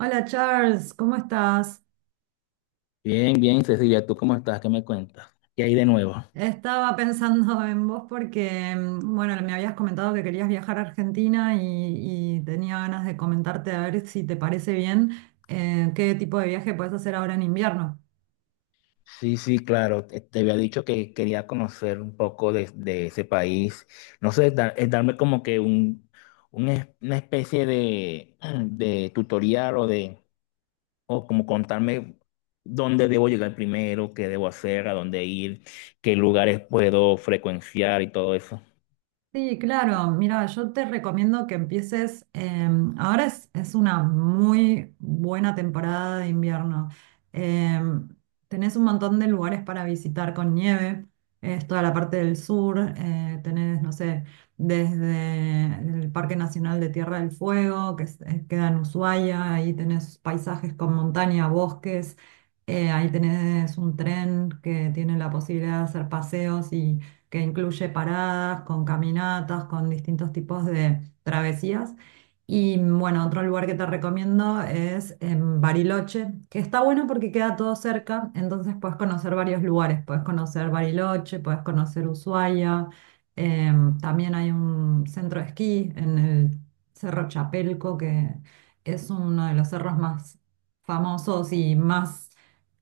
Hola Charles, ¿cómo estás? Bien, bien, Cecilia, ¿tú cómo estás? ¿Qué me cuentas? ¿Qué hay de nuevo? Estaba pensando en vos porque, bueno, me habías comentado que querías viajar a Argentina y tenía ganas de comentarte a ver si te parece bien qué tipo de viaje puedes hacer ahora en invierno. Sí, sí, claro, te había dicho que quería conocer un poco de ese país. No sé, es darme como que una especie de, de tutorial o de, o como contarme dónde debo llegar primero, qué debo hacer, a dónde ir, qué lugares puedo frecuenciar y todo eso. Sí, claro. Mira, yo te recomiendo que empieces. Ahora es una muy buena temporada de invierno. Em, Tenés un montón de lugares para visitar con nieve. Es toda la parte del sur. Tenés, no sé, desde el Parque Nacional de Tierra del Fuego, que queda en Ushuaia. Ahí tenés paisajes con montaña, bosques. Ahí tenés un tren que tiene la posibilidad de hacer paseos que incluye paradas, con caminatas, con distintos tipos de travesías. Y bueno, otro lugar que te recomiendo es en Bariloche, que está bueno porque queda todo cerca, entonces puedes conocer varios lugares, puedes conocer Bariloche, puedes conocer Ushuaia, también hay un centro de esquí en el Cerro Chapelco, que es uno de los cerros más famosos y más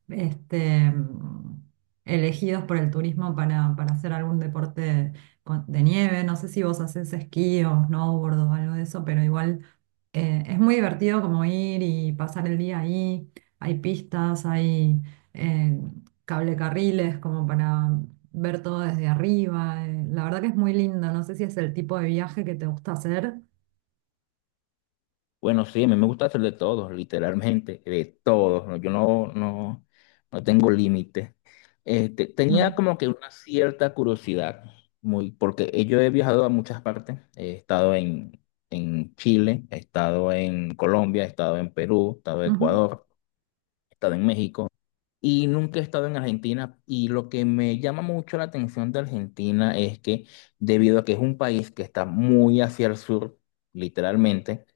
este, mm, elegidos por el turismo para hacer algún deporte de nieve. No sé si vos haces esquí o snowboard o algo de eso, pero igual es muy divertido como ir y pasar el día ahí. Hay pistas, hay eh, cablecarriles como para ver todo desde arriba. La verdad que es muy lindo. No sé si es el tipo de viaje que te gusta hacer. Bueno, sí, a mí me gusta hacer de todo, literalmente, de todo, ¿no? No tengo límite. Este, tenía Mm, como que una cierta curiosidad, muy, porque yo he viajado a muchas partes. He estado en Chile, he estado en Colombia, he estado en Perú, he estado en ujú, Ecuador, he estado en México y nunca he estado en Argentina. Y lo que me llama mucho la atención de Argentina es que, debido a que es un país que está muy hacia el sur, literalmente,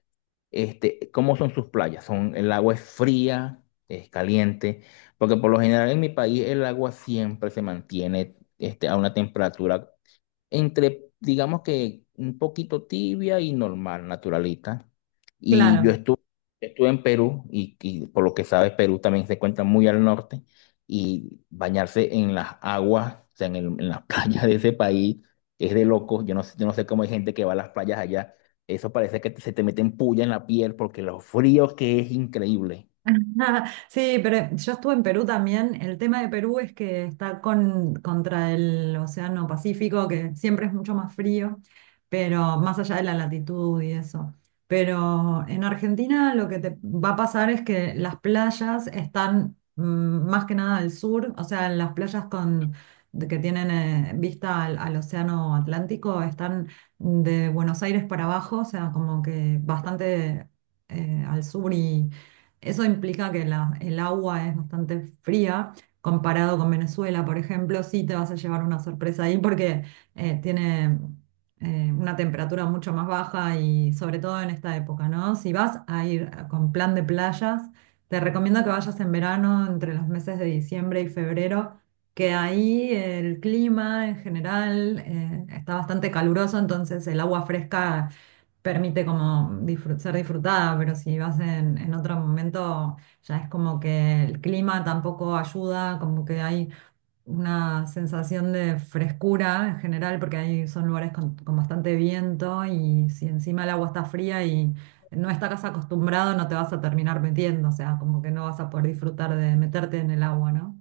este, ¿cómo son sus playas? Son, el agua es fría, es caliente, porque por lo general en mi país el agua siempre se mantiene este, a una temperatura entre, digamos, que un poquito tibia y normal, naturalita. Y yo claro. estuve, Estuve en Perú y por lo que sabes, Perú también se encuentra muy al norte, y bañarse en las aguas, o sea, en las playas de ese país es de locos. Yo no sé cómo hay gente que va a las playas allá. Eso parece que se te meten puya en la piel porque lo frío que es, increíble. Ajá, sí, pero yo estuve en Perú también. El tema de Perú es que está contra el Océano Pacífico, que siempre es mucho más frío, pero más allá de la latitud y eso. Pero en Argentina lo que te va a pasar es que las playas están más que nada al sur, o sea, las playas que tienen vista al Océano Atlántico están de Buenos Aires para abajo, o sea, como que bastante al sur, eso implica que el agua es bastante fría comparado con Venezuela, por ejemplo. Sí te vas a llevar una sorpresa ahí porque tiene una temperatura mucho más baja y sobre todo en esta época, ¿no? Si vas a ir con plan de playas, te recomiendo que vayas en verano entre los meses de diciembre y febrero, que ahí el clima en general está bastante caluroso, entonces el agua fresca permite como ser disfrutada, pero si vas en otro momento, ya es como que el clima tampoco ayuda, como que hay una sensación de frescura en general, porque ahí son lugares con bastante viento y si encima el agua está fría y no estás acostumbrado, no te vas a terminar metiendo, o sea, como que no vas a poder disfrutar de meterte en el agua, ¿no?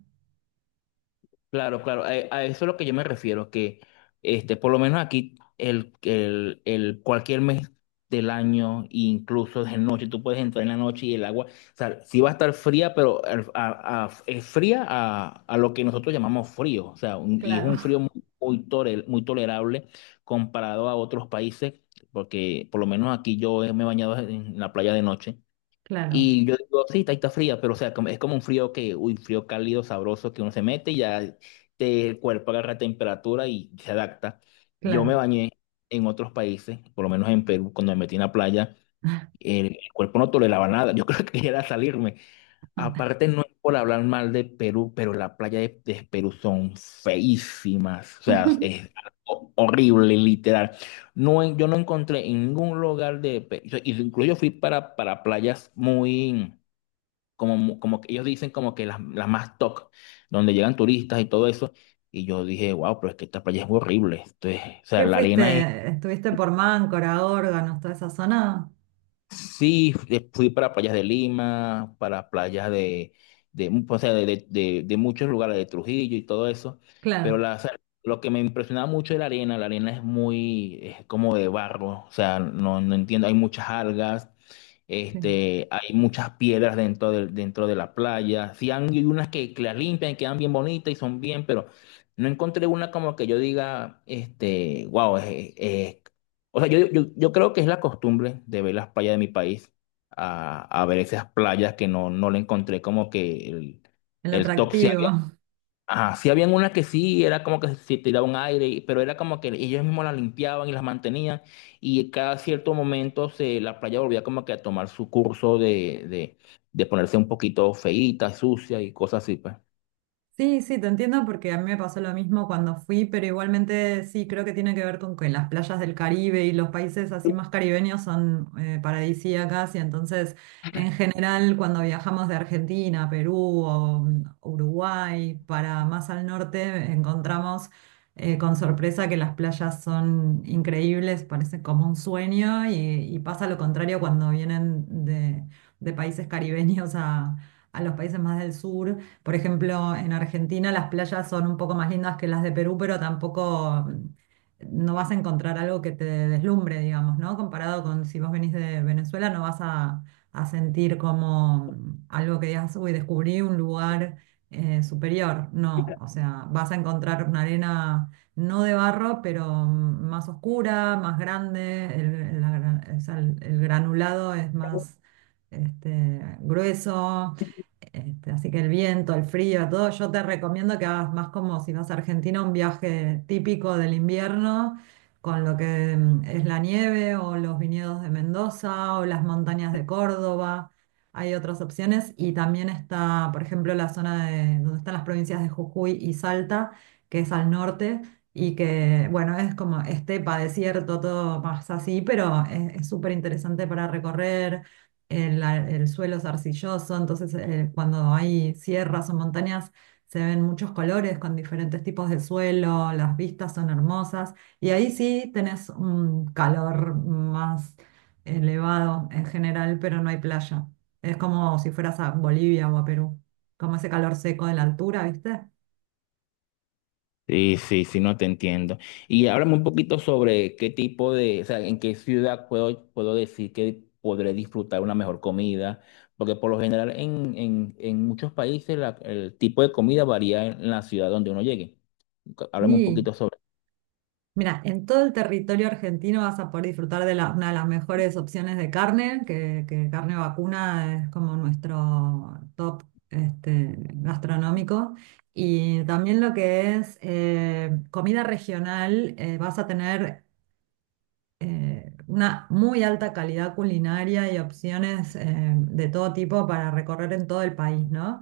Claro, claro, a eso es lo que yo me refiero, que este, por lo menos aquí el cualquier mes del año, incluso de noche, tú puedes entrar en la noche y el agua, o sea, sí va a estar fría, pero es fría a lo que nosotros llamamos frío, o sea, y es Claro. un frío muy, muy tolerable comparado a otros países, porque por lo menos aquí yo me he bañado en la playa de noche. Claro, Y yo digo, sí, está, está fría, pero o sea, es como un frío que, uy, frío cálido, sabroso, que uno se mete y ya te, el cuerpo agarra temperatura y se adapta. Yo me claro. bañé en otros países, por lo menos en Perú, cuando me metí en la playa, el cuerpo no toleraba nada, yo creo que era salirme. Aparte, no es por hablar mal de Perú, pero las playas de Perú son feísimas, o sea, es algo horrible, literal. No, yo no encontré en ningún lugar de, incluso yo fui para playas muy como, como que ellos dicen como que las más top, donde llegan turistas y todo eso. Y yo dije, wow, pero es que esta playa es horrible. Entonces, o sea, ¿Qué la arena. fuiste? ¿Estuviste por Máncora, Órganos, toda esa zona? Sí, fui para playas de Lima, para playas de, o sea, de muchos lugares, de Trujillo y todo eso, pero Claro. la, o sea, lo que me impresionaba mucho era la arena es muy, es como de barro, o sea, no, no entiendo, hay muchas algas, Sí, este, hay muchas piedras dentro de la playa, hay unas que las limpian y quedan bien bonitas y son bien, pero no encontré una como que yo diga, este, wow, o sea, yo creo que es la costumbre de ver las playas de mi país, a ver esas playas que no, no le encontré como que el el top. Sí había, atractivo. ajá, sí habían unas que sí, era como que se tiraba un aire, pero era como que ellos mismos las limpiaban y las mantenían, y cada cierto momento se, la playa volvía como que a tomar su curso de ponerse un poquito feíta, sucia y cosas así, pues. Sí, sí, te entiendo porque a mí me pasó lo mismo cuando fui, pero igualmente sí, creo que tiene que ver con que las playas del Caribe y los países así más caribeños son paradisíacas y entonces en general cuando viajamos de Argentina, Perú o Uruguay para más al norte encontramos con sorpresa que las playas son increíbles, parece como un sueño y pasa lo contrario cuando vienen de países caribeños a los países más del sur, por ejemplo, en Argentina las playas son un poco más lindas que las de Perú, pero tampoco no vas a encontrar algo que te deslumbre, digamos, ¿no? Comparado con si vos venís de Venezuela, no vas a sentir como algo que digas, uy, descubrí un lugar superior. No, o sea, vas a encontrar una arena no de barro, pero más oscura, más grande, o sea, el granulado es más grueso, este, así que el viento, el frío, todo, yo te recomiendo que hagas más como si vas a Argentina, un viaje típico del invierno, con lo que es la nieve o los viñedos de Mendoza o las montañas de Córdoba. Hay otras opciones y también está, por ejemplo, la zona de donde están las provincias de Jujuy y Salta, que es al norte y que, bueno, es como estepa, desierto, todo más así, pero es súper interesante para recorrer el suelo es arcilloso, entonces cuando hay sierras o montañas se ven muchos colores con diferentes tipos de suelo, las vistas son hermosas y ahí sí tenés un calor más elevado en general, pero no hay playa. Es como si fueras a Bolivia o a Perú, como ese calor seco de la altura, ¿viste? Sí, sí, sí, no te entiendo. Y háblame un poquito sobre qué tipo de, o sea, en qué ciudad puedo, puedo decir que podré disfrutar una mejor comida, porque por lo general en muchos países el tipo de comida varía en la ciudad donde uno llegue. Háblame un Sí, poquito sobre. mira, en todo el territorio argentino vas a poder disfrutar de una de las mejores opciones de carne, que carne vacuna es como nuestro top este, gastronómico. Y también lo que es comida regional, vas a tener una muy alta calidad culinaria y opciones de todo tipo para recorrer en todo el país, ¿no?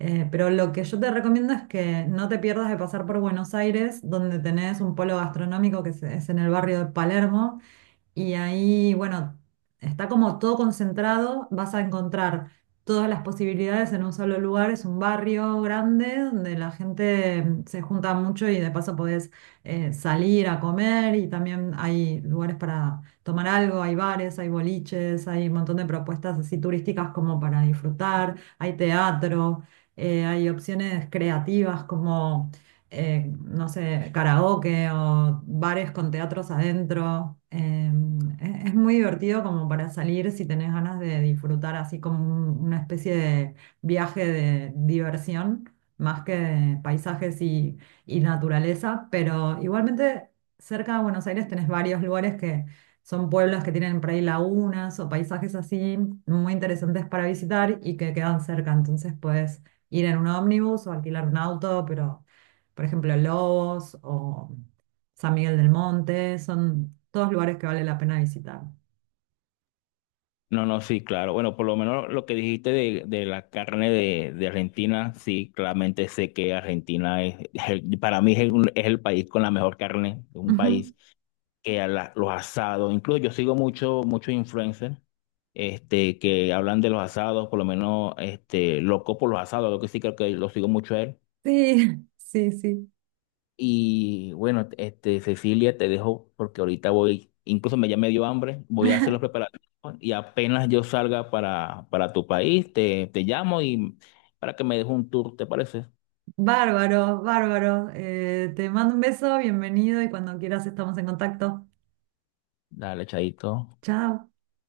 Pero lo que yo te recomiendo es que no te pierdas de pasar por Buenos Aires, donde tenés un polo gastronómico que es en el barrio de Palermo y ahí, bueno, está como todo concentrado, vas a encontrar todas las posibilidades en un solo lugar, es un barrio grande donde la gente se junta mucho y de paso podés salir a comer y también hay lugares para tomar algo, hay bares, hay boliches, hay un montón de propuestas así turísticas como para disfrutar, hay teatro, hay opciones creativas como no sé, karaoke o bares con teatros adentro. Es muy divertido como para salir si tenés ganas de disfrutar así como una especie de viaje de diversión, más que de paisajes y naturaleza, pero igualmente cerca de Buenos Aires tenés varios lugares que... Son pueblos que tienen por ahí lagunas o paisajes así muy interesantes para visitar y que quedan cerca. Entonces puedes ir en un ómnibus o alquilar un auto, pero por ejemplo, Lobos o San Miguel del Monte, son todos lugares que vale la pena visitar. No, no, sí, claro. Bueno, por lo menos lo que dijiste de la carne de Argentina, sí, claramente sé que Argentina es, para mí es el país con la mejor carne, un Ujú. país que los asados, incluso yo sigo mucho, muchos influencers este, que hablan de los asados, por lo menos este, loco por los asados, lo que sí creo que lo sigo mucho a él. Sí, sí, sí. Y bueno, este, Cecilia, te dejo porque ahorita voy, incluso me ya me dio hambre, voy a hacer los preparativos y apenas yo salga para tu país, te llamo y para que me dejes un tour, ¿te parece? Bárbaro, bárbaro. Te mando un beso, bienvenido y cuando quieras estamos en contacto. Dale, chaito. Chao.